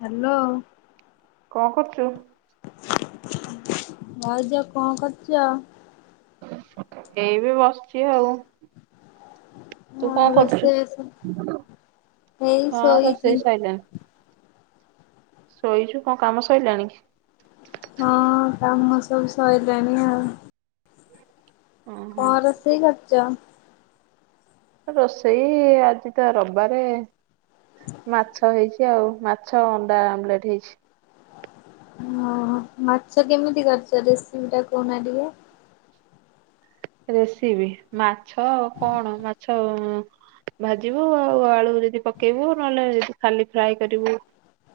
Hello. କଁ କରୁଚୁ? ଭାଉଜ କଁ କରଚ? ଏଇ ଏବେ ବସଚି ଆଉ। ତୁ ହଁ କଁ କରୁଚୁ? ରୋଷେଇ ବାସ ଏଇ ହଁ ଶୋଇଛି। ରୋଷେଇ ସାଇଲିଣି। ଶୋଇଚୁ କଁ କାମ ସଇଲାଣି କି? ହଁ କାମ ସବୁ ସଇଲାଣି ଆଉ। ଓହୋ। କଁ ରୋଷେଇ କରିଚ? ରୋଷେଇ ଆଜି ତ ରବାରେ ମାଛ ହେଇଚି। ଏମିତି ଆଉ ମାଛ ଅଣ୍ଡା ଆମ୍ଲେଟେ ହେଇଛି। ହଁ ମାଛ କେମିତି କରିଚ ରେସିପି ଟା କହୁନା ଟିକିଏ? ରେଷିବି ମାଛ କଣ ମାଛ ଭାଜିବୁ ଆଉ ଆଳୁ ଯେଦି ପକେଇବୁ ନହେଲେ ଖାଲି ଫ୍ରାଏ କରିବୁ।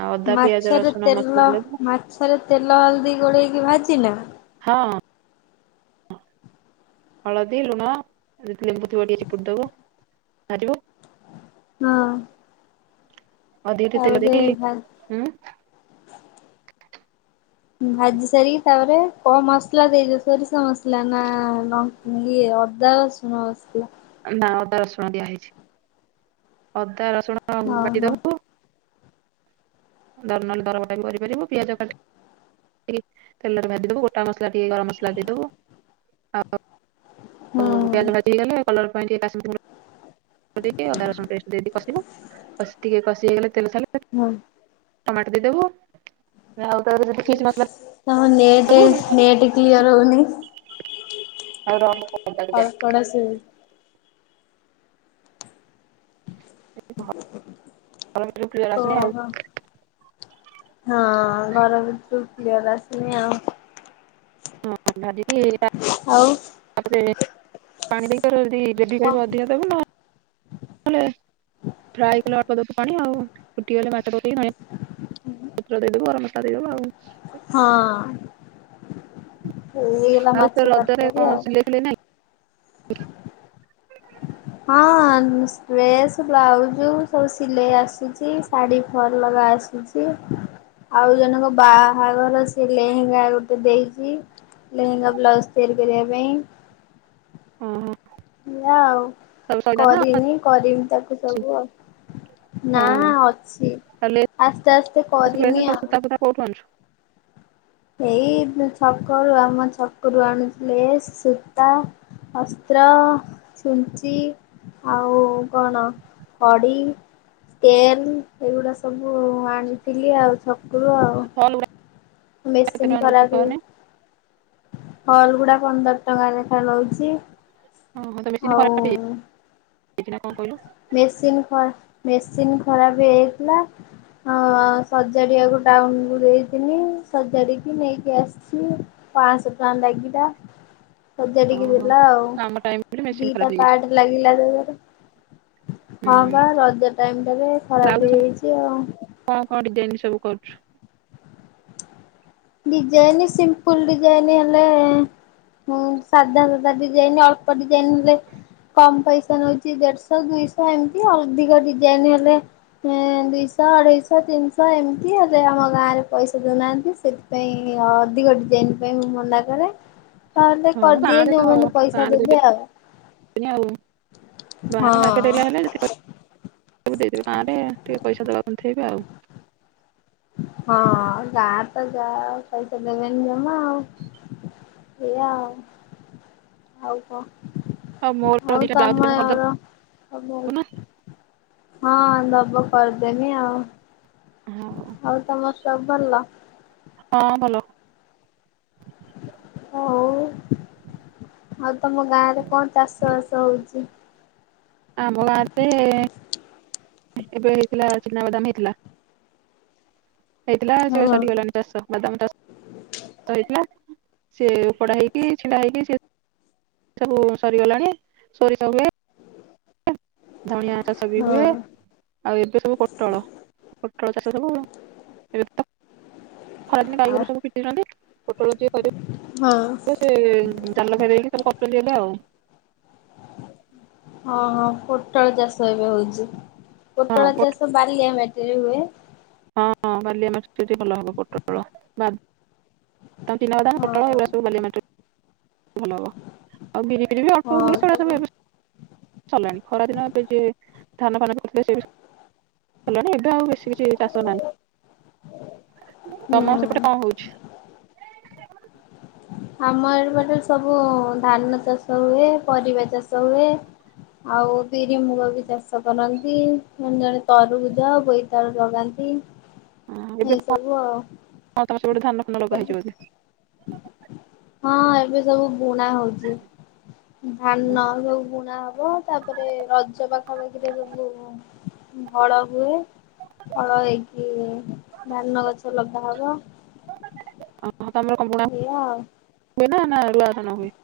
ଆଉ ଅଦା ପିଆଜ ମାଛରେ ରସୁଣ ମସଲା ତେଲ ଦେବୁ ମାଛରେ ତେଲ ହଳଦୀ ଗୋଳେଇକି ଭାଜିିନା। ହଁ ହଳଦୀ ଲୁଣ ଯଦି ଲେମ୍ବୁ ଥିବ ଟିକେ ଚିପୁଡି ଦବ ଭାଜିବ ହଁ ଅଧିକ ଟିକେ ତେଲ ତାପରେ ଭା ଦେଇକି ଉଁ ଭାଜି ସାରିକି ତାପରେ କଣ ମସଲା ଦେଇଚ ସୋରିଷ ମସଲା ନା ନ ଇଏ ଅଦା ରସୁଣ ମସଲା। ନା ଅଦା ରସୁଣ ଦିଆ ହେଇଛି। ଅଦା ରସୁଣ ଓହୋ। ବାଟିଦବୁ ଦର ନେଲେ ଦରବଟା ବି କରିପାରିବୁ ପିଆଜ କାଟି ଟିକେ ତେଲରେ ଭାଜିଦବୁ ଗୋଟା ମସଲା ଟିକେ ଗରମ ମସଲା ଦେଇଦବୁ ଆଉ ହୁଁ ଆଉ ପିଆଜ ଭାଜି ହେଇଗଲେ କଲର ପାଇଁ ଟିକେ କାଶ୍ମୀର ଗୁଣ୍ଡ ଦେଇକି ଅଦା ରସୁୁଣ ପେଷ୍ଟ ଦେଇଦେଇକି କଷିବୁ। କଷି ଟିକେ କଷି ହେଇଗଲେ ତେଲ ଛାଡିଲେ ହଁ ଟମାଟ ଦେଇଦବୁ। ଆଉ ତାପରେ ଯଦି ଫିସ୍ ମସଲା ତମ [inaudible] ନେଟ୍ ଦବୁ [inaudible] ନେଟ୍ କ୍ଲିୟର ହଉନି। ଆଉ ର [inaudible] ଯାଏ। ଅଳ୍ପଟା ଶୁଭୁ ଭ ଘର ଭିତରୁ କ୍ଲିୟର ଆସୁୁନି ଆଉ ଓହୋ ହଁ ଘର ଭିତରୁକୁ କ୍ଲିୟର ଆସୁୁନି ଆଉ। ହଁ ଭାଜିକି ତା ଆଉ ତାପରେ ପାଣି ଦେଇକି ତୋର ଯଦି ଗ୍ରେଭି କଣ? କରିବୁ ଅଧିକା ଦ ଦେବୁନ ନଲେ ଫ୍ରାଏ କଲେ ଅଳ୍ପ ଦବୁ ପାଣି ଆଉ। ଫୁଟିଗଲେ ମାଛ ପକେଇକି ଧଣିଆ ପତ୍ର ଦେଇଦବୁ, ଗରମ ମସଲା ଦେଇଦବୁ ଆଉ। ହଁ ହେଇଗଲା ଆଉ ତୋ ମାଛ ରଜରେ ତରକାରୀ କଣ ଆଉ। ସିଲେଇ ଫିଲେଇ ନାହିଁ? ହଁ ଡ୍ରେସ୍ ବ୍ଲାଉଜ ସବୁ ସିଲେଇ ଆସିଚି। ଶାଢ଼ୀ ଫଲ୍ ଲଗା ଆସିଚି। ଆଉ ଜଣକ ବାହାଘର ସେ ଲେହେଙ୍ଗା ଗୋଟେ ଦେଇଚି। ଲେହେଙ୍ଗା ବ୍ଲାଉଜ ତିଆରି କରିବା ପାଇଁ। ହଁ ହଁ ଇଆ ଆଉ କରିନି କରିମି ତାକୁ ଅଛି ସବୁ ଆଉ। ନା ହଁ ଅଛି ତାହେଲେ ଆସ୍ତେ ଆସ୍ତେ ଏସି ଫେସି କରିମି ସବୁ ଆଉ। ସୂତା ଫୁତା କୋଉଠୁ ଆଣୁଛୁ? ଏଇ ଛକରୁ ଆମ ଛକରୁ ଆଣୁଚି ଲେସ୍, ସୁତା ଅସ୍ତ୍ର, ଛୁଞ୍ଚି ଆଉ କଣ ଖଡି ତେନ୍ ଏଗୁଡ଼ା ସବୁ ଆଣିଥିଲି ଆଉ ଛକରୁ ଆଉ। ଫଲ୍ ଉଡା ମେସିନ୍ ଖରାପ ହେଇଚି ଫଲ୍ ଗୁଡା ପନ୍ଦର ଟଙ୍କା ଲେଖା ଲୋଉଛି। ଓହୋ ତୋ ମେସିନ୍ ଟା ଖରାପ ହେଇଯାଇଚି, ହେଇଚି ନା କଣ କହିଲୁ? ମେସିନ୍ ଖରା ମେସିନ୍ ଖରାପ ହେଇଯାଇଥିଲା। ହଁ ସଜାଡିବାକୁ ଟାଉନ କୁ ଦେଇଥିନି ସଜାଡିକି ନେଇକି ଆସ୍ ଚି ପାଆଁଶ ଟଙ୍କା ଲାଗିଲା। ସଜାଡ଼ିକି ଓହୋ ଦେଲା ଆଉ, କାମ ଟାଇମ୍ ରେ ମେସିନ୍ ଖରାପ ଦିଟା ହେଇଯାଇଛି। ପାର୍ଟ ଲାଗିଲା ତାଧିଏରେ ହଁ ହୁଁ ପା ରଜ ଟାଇମ ଟା ରେ ବ୍ଲାଉଜ ଖରାପ ସବୁ ହେଇଯାଇଚି ଆଉ। କଣ କଣ ଡିଜାଇନ ସବୁ କରୁଛୁ? ଡିଜାଇନି ସିମ୍ପୁଲ ଡିଜାଇନ ହେଲେ ହୁଁ ସାଧା ସୁଧା ଡିଜାଇନ ଅଳ୍ପ ଡିଜାଇନ ହେଲେ କମ୍ ପଇସା ନଉଛି ଦେଢଶହ ଦୁଇଶହ ଏମିତି ଅଧିକ ଡିଜାଇନ ହେଲେ ହୁଁ ଦୁଇଶହ ଅଢେଇଶହ ତିନିଶହ ଏମିତି ହେଲେ ଆମ ଗାଁ ରେ ପଇସା ଦେଉନାହାଁନ୍ତି ସେ ପାଇଁ ଅଧିକ ଡିଜାଇନ ପାଇଁ ମୁଁ ମନା କରେ। ତାହେଲେ ହଁ କରିଦିଏ ଗାଁରେ ଯୋଉମାନେ ପଇସା ଦେବେ ଆଉ। ନି ଆଉ ବାହାରେ ହଁ। ମାର୍କେଟ ଏରିଆ ହେଲେ ଯେତିକି କ ସବୁ ଦେଇଦେବେ ଗାଁ ରେ ଟିକେ ପଇସା ଦବାକୁ କୁଥେଇବେ ଆଉ। ହଁ ଗାଁରେ ତ ଯା ପଇସା ଦେବେନି ଜମା ଆଉ। ସେୟା ଆଉ ଆଉ କ? ଆଉ ମୋର ଆଉ ଦିଟା ବ୍ଲାଉଜ ଦେଲେ ତମର କରିଦବୁ ଅ ନା? ବହୁତ୍ ହଁ ଦବ କରିଦେମି ଆଉ। ହଉ ଆଉ ତମର ସବୁ ଭଲ? ହଁ ଭଲ। ହଉ ଆଉ ତମ ଗାଁ ରେ କଣ ଚାଷ ବାସ ହଉଚି? ଆମ ଗାଁ ରେ ଏବେ ହେଇଥିଲା ଚିନାବାଦାମ ହେଇଥିଲା ହେଇଥିଲା ସେ ହଁ ସରିଗଲାନି। ଚାଷ ବାଦାମ ଚାଷ ହେଇଥିଲା ସେ ଓପଡ଼ା ହେଇକି ଛିଣ୍ଡା ହେଇକି ସେ ସବୁ ସରିଗଲାଣି ସୋରିଷ ହୁଏ। ଧଣିଆ ଚାଷ ବି ହଁ। ହୁଏ। ଆଉ ଏବେ ସବୁ ପୋଟଳ ପୋଟଳ ଚାଷ ସବୁ ଏବେ ତ ଖରାଦିନେ ଆଉ ଗଈଗୋରୁ ସବୁ ପିଟୁଛନ୍ତି ପୋଟଳ ଯିଏ କରିବ ହଁ ଏ ସେ ଜାଲ ଘେରେଇକି ତାକୁ କରୁଚନ୍ତି ଏବେ ଆଉ। ହଁ ହଁ ପୋଟଳ ଚାଷ ଏବେ ହଉଛି ହଁ ପୋଟଳ ପୋ ଚାଷ ବଲିଆ ମାଟିରେ ହୁଏ। ହଁ ବାଲିଆ ମାଟିରେ ଟିକେ ଭଲ ହବ ପୋଟଳ ବା ତ ଚିନାବାଦାମ ପୋଟଳ ହଁ ଏଉରା‌ ସବୁ ବାଲିଆ ମାଟିରେ‌ ଭଲ ହବ ଆଉ ବିରି ଫିରି ବି ହଁ ଅଳ୍ପ ହୁଏ ସେଗୁଡା ତମ ସବୁ ଏବେ ସରିଲାଣି ଖରାଦିନ ଏବେ ଯିଏ ଧାନ ଫାନ କରିଥିଲେ ସେବି ସରିଲିଣି ଏବେ ଆଉ ବେଶୀ କିଛି ଚାଷ ନାହିଁ। ହୁଁ। ତମ ସେପଟେ କଣ ହଉଛି? ଆମ ଏ ପଟେରେ ସବୁ ଧାନ ଚାଷ ହୁଏ ପରିବା ଚାଷ ହୁଏ। ଆଉ ବିରି ମୁଗ ବି ଚାଷ କରନ୍ତି ଜଣେ ତରୁଭୁଜ ବୋଇତାଳୁ ଲଗାନ୍ତି। ଏଇ ସବୁ ଆଉ। ଆଉ ତମ ସେପଟେ ଧାନ ଫାନ ଲଗା ଏବେ ହେଇଛି ବୋଧେ? ହଁ ଏବେ ସବୁ ବୁଣା ହଉଛି ଧାନ ସବୁ ବୁଣା ହବ ତାପରେ ରଜ ପାଖାପାଖିରେ ସବୁ ହଳ ହୁଏ। ହଳ ହେଇକି ଧାନ ଗଛ ଲଗାହବ। ହ ତମର କଣ ବୁଣା ଏଇଆ ଆଉ ହୁ ଏ ନା ରୁଆ ଧାନ ହୁଏ?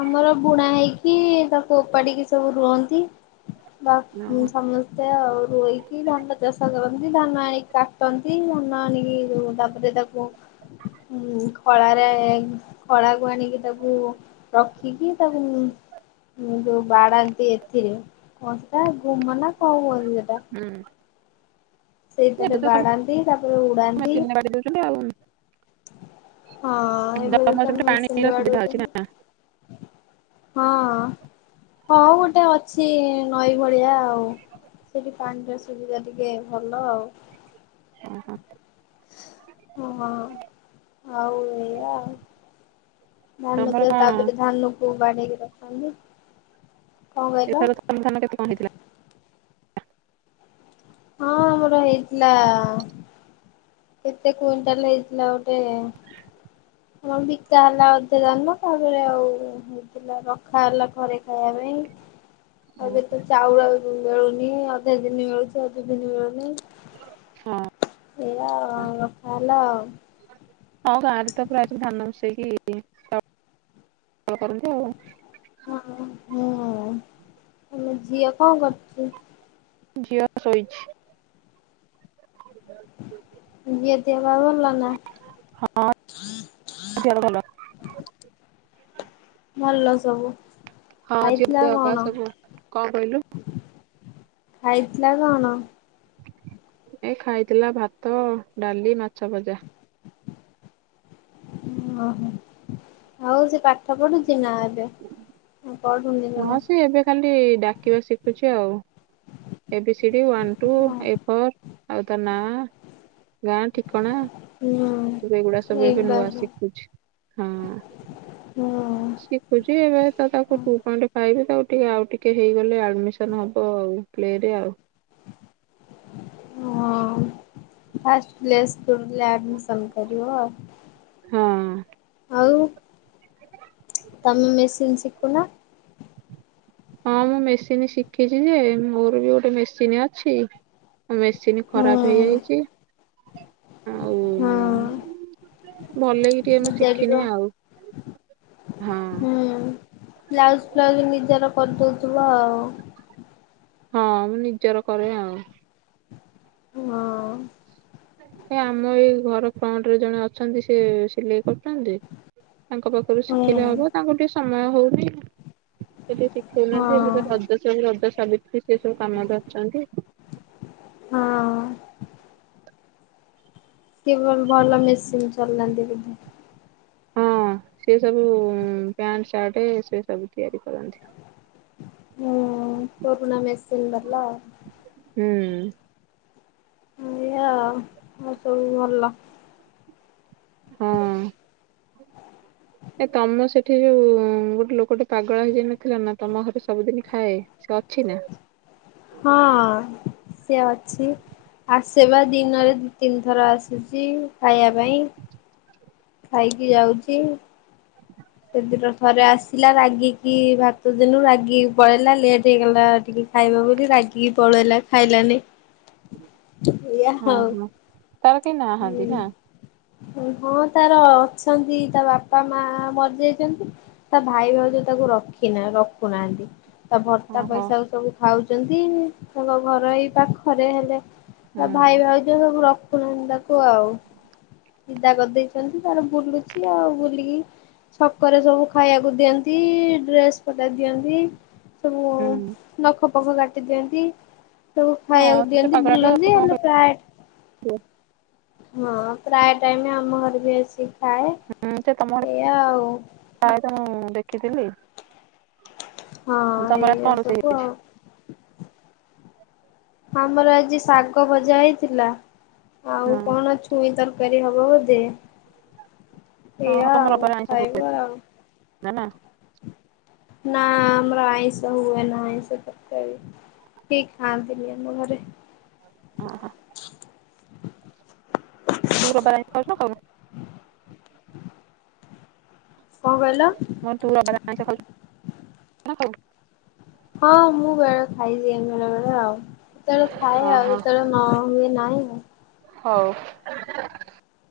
ଆମର ବୁଣା ହେଇକି ତାକୁ ଓପାଡିକି ସବୁ ରୁଅନ୍ତି। ବାସ୍ ମୁଁ ଓହୋ ସମୁ ତି ଆଉ ରୋଇକି ଧାନ ଚାଷ କରନ୍ତି ଧାନ ଆଣିକି କାଟନ୍ତି ଧାନ ଆଣିକି ରୋ ତାପରେ ତାକୁ ହ [unintelligible] ହୁଁ ମୁଁ ଖଳାରେ ଖଳାକୁ ଆଣିକି ତାକୁ ରଖିକି ତାକୁ ଯୋଉ ବାଡ଼ାନ୍ତି ଏଥିରେ କଣ୍ଟା ଗୁମାନ୍ତା କଣ କୁହନ୍ତି ସେଟା ହୁଁ। ସେଇଥିରେ ବାଡାନ୍ତି ତାପରେ ଉଡାନ୍ତି। ଉ ଆଉ [unintelligible] ହଁ ଏବେ ତମର ତ ସେପଟେ ପାଣିର ମେସିନରେ ସୁବିଧା ଅଛି ନା? ବଡାଉଛନ୍ତି ହଁ। ହଁ ଗୋଟେ ଅଛି ନଈ ଭଳିଆ ଆଉ। ସେଠି ପାଣିର ସୁବିଧା ଟିକେ ଭଲ ଆଉ। ଓହୋ ହଁ ଆଉ ନିଅ ଆଉ। ଧାନ ତମର ତ କଣ ତାପରେ ଧାନ କୁ ବାଡେଇକି ରଖନ୍ତି। କଣ କହିଲ ଏଥର ସମାଧାନ କେତେ କଣ ହେଥିଲା? ହଁ ଆମର ହେଇଥିଲା। କେତେ କୁଇଣ୍ଟାଲ ହେଇଥିଲା ଗୋଟେ ଆମର ବିକା ହେଲା ଅଧେ ଧାନ ତାପରେ ଆଉ ରଖା ହେଲା ଘରେ ଖାଇବା ପାଇଁ। ଏବେ ତ ଚାଉଳ ମିଳୁନି ଅଧେ ଦିନ ମିଳୁଛି ଅଧେ ଦିନ ମିଳୁନି। ହଁ। ଏଇଆ ରଖା ହେଲା ଆଉ। ଆମ ଗାଁ ରେ ତ ପ୍ରାୟ ଧାନ ମିସେଇକି କରନ୍ତି ଆଉ। ହଁ ହୁଁ ତମ ଝିଅ କଣ କରୁଚି? ଝିଅ ଶୋଇଛି। ଦିହ ପା ଭଲ ନା? ହଁ ଝିଅର ଭଲ। ଭଲ ସବୁ। ହଁ ଝିଅ ଖାଇଥିଲା ପୁଅ ହେକା କଣ? ସବୁ କଣ କହିଲୁ? ଖାଇଥିଲା କଣ? ଏ ଖାଇଥିଲା ଭାତ, ଡାଲି, ମାଛ ଭଜା। ଓହୋ ଆଉ ସେ ପା ଠ ପଢୁଚି ନା ଏବେ? ପଢୁନି ଜମା ହଁ ସେ ଏବେ ଖାଲି ଡାକିବା ଶିଖୁଛି ଆଉ। A B C D one two A four ଆଉ ତା ନାଁ ଗାଁ ଠିକଣା। ହୁଁ। ଏଗୁଡା ସବୁ ଏଇ ଏବେ ବା ନୂଆ ଶିଖୁଛି ହଁ। ହୁଁ। ଶିଖୁଛି ଏବେ ତ ତାକୁ ଟୁ ପଏନଟ୍ ଫାଇଭ ତାକୁ ଟିକେ ଆଉ ଟିକେ ହେଇଗଲେ ଆଡମିସନ ହେବ ଆଉ। ପ୍ଲେ ରେ ଆଉ। ହଁ ଫାଷ୍ଟ ପ୍ଲେ ସ୍କୁଲରେ ଆଡମିଶନ୍ କରିବ ଆଉ। ହଁ। ଆଉ ତମେ ମେସିନ୍ ଶିଖୁନ। ହଁ ମୁଁ ମେସିନ୍ ଶିଖିଛି ଯେ ମୋର ବି ଗୋଟେ ମେସିନ୍ ଅଛି। ମେସିନ୍ ହୁଁ ଖରାପ ହୋଇଯାଇଛି। ଆଉ ହଁ। ଭଲକି ଟିକେ ମୁଁ ସଜାଡ଼ିବ ଶିଖିନି ଆଉ ହଁ। ହୁଁ ବ୍ଲାଉଜ ଫ୍ଲାଉଜ ନିଜର କରିଦେଉଥିବ ଆଉ। ହଁ ମୁଁ ନିଜର କରେ ଆଉ ହଁ। ଏ ଆମ ଏଇ ଘର ଫ୍ରଣ୍ଟରେ ଜଣେ ଅଛନ୍ତି ସେ ସିଲେଇ କରୁଛନ୍ତି ତାଙ୍କ ପାଖରୁ ହୁଁ ଶିଖିଲେ ହେବ ତାଙ୍କୁ ଟିକେ ସମୟ ହେଉନି ସେ ଟିକେ ହଁ ଶିଖଉନାହାନ୍ତି ହଁ। ଏବେ ତ ସେ ରଜ ସାବିତ୍ରି ସେ ସବୁ କାମରେ ଅଛନ୍ତି ହଁ। କି ଭଲ ମେସିନ୍ ଚଲାନ୍ତି ବୋଧେ? ହଁ ସେ ସବୁ ପ୍ୟାଣ୍ଟ ସାର୍ଟ ସେସବୁ ତିଆରି କରନ୍ତି। ହୁଁ ପୁରୁଣା ମେସିନ୍ ୱାଲା ଆଉ ହୁଁ। ଏଇୟା ଆଉ ଆାଉ ସବୁ ଭଲ? ହଁ। ଏ ତମ ସେଠି ଯେଉଁ ଗୋଟେ ଲୋକ ପାଗଳ ହୋଇଯାଇନଥିଲା ନା ତମ ଘରେ ସବୁଦିନ ଖାଏ? ସେ ଅଛି ନା? ହଁ ସେ ଅଛି ଆସିବା ଦିନରେ ଦୁଇ ତିନିଥର ଆସିଛି ଖାଇବା ପାଇଁ ଖାଇକି ଯାଉଛି ସେ ଦିନ ଥରେ ଆସିଲା ରାଗିକି ଭାତ ଦେଲୁ ରାଗିକି ପଳେଇଲା ଲେଟ୍ ହେଇଗଲା ଟିକେ ଖାଇବ ବୋଲି ରାଗିକି ପଳେଇଲା ଖାଇଲାନି ଏଇଆ ହୁଁ ଆଉ। ହୁଁ ତାର କେହି ନାହାନ୍ତି ନା? ହଁ ତାର ଅଛନ୍ତି ତା ବାପା ମା ମ ତା ଭାଇଭାଉଜ ତାକୁ ରଖି ରଖୁନାହାନ୍ତି ତା ଭତ୍ତା ଓହୋ ପଇସାକୁ ସବୁ ଖାଉଛନ୍ତି ତାଙ୍କ ଘର ଏଇ ପାଖରେ ହେଲେ ହୁଁ ତା ଭାଇଭାଉଜ ସବୁ ରଖୁନାହାନ୍ତି ତାକୁ ଆଉ ବିଦା କରିଦେଇ ସେମିତି ତାର ବୁଲୁଛି ଆଉ ବୁଲିକି ଛକରେ ସବୁ ଖାଇବାକୁ ଦିଅନ୍ତି ଡ୍ରେସପଟା ଦିଅନ୍ତି ସବୁ ହୁଁ ନଖପଖ କାଟି ଦିଅନ୍ତି ତାକୁ ଖାଇବାକୁ ହଁ ସେ ଦିଅନ୍ତି ପାଗଳାଟି ଆଉ ବୁଲନ୍ତି କଣ ହେଲେ ପ୍ରାୟ କରିବ ହଁ ପ୍ରାୟ ଟାଇମ ଆମ ଘରେ ବି ଆସି ହୁଁ ସେ ତମ ପ୍ରଥାଏ ତ ମୁଁ ଦେଖିଥିଲି ହଁ ତମର ଆଜି ଏଇଆା କଣ ରୋଷେଇ ସବୁ ଆଉ ଆମର ଆଜି ଶାଗଭଜା ହୋଇଥିଲା ଆଉ ହେଇଛି ହଁ କଣ ଛୁଇଁ ତରକାରି ହେବ ବୋଧେ? ହଁ ସେଇୟା ତମ ଆଉ ରବିବାର ଆଇଁଷ ହୁଏ ଖାଇବ ଆଉ ନା ନା ନା ଆମର ଆଇଁଷ ହୁଏନା ଆଇଁଷ ତରକାରି କେହି ଖାଆନ୍ତିନି ଆମ ଘରେ ଓହୋ। [unintelligible] କଣ କହିଲ? ନା ତୋ ବାବା ତ ଆଇଁଷ ଖାଉଚି? [unintelligible] ହଁ ମୁଁ ବେଳେ ଖାଇ ଦିଏ ବେଳେ ବେଳେ ଆଉ ଏତେବେଳେ ଥାଏ ଆଉ ଓହୋ ଯେତେବେଳେ ନ ହୁଏ ନାହିଁ ଆଉ ହଉ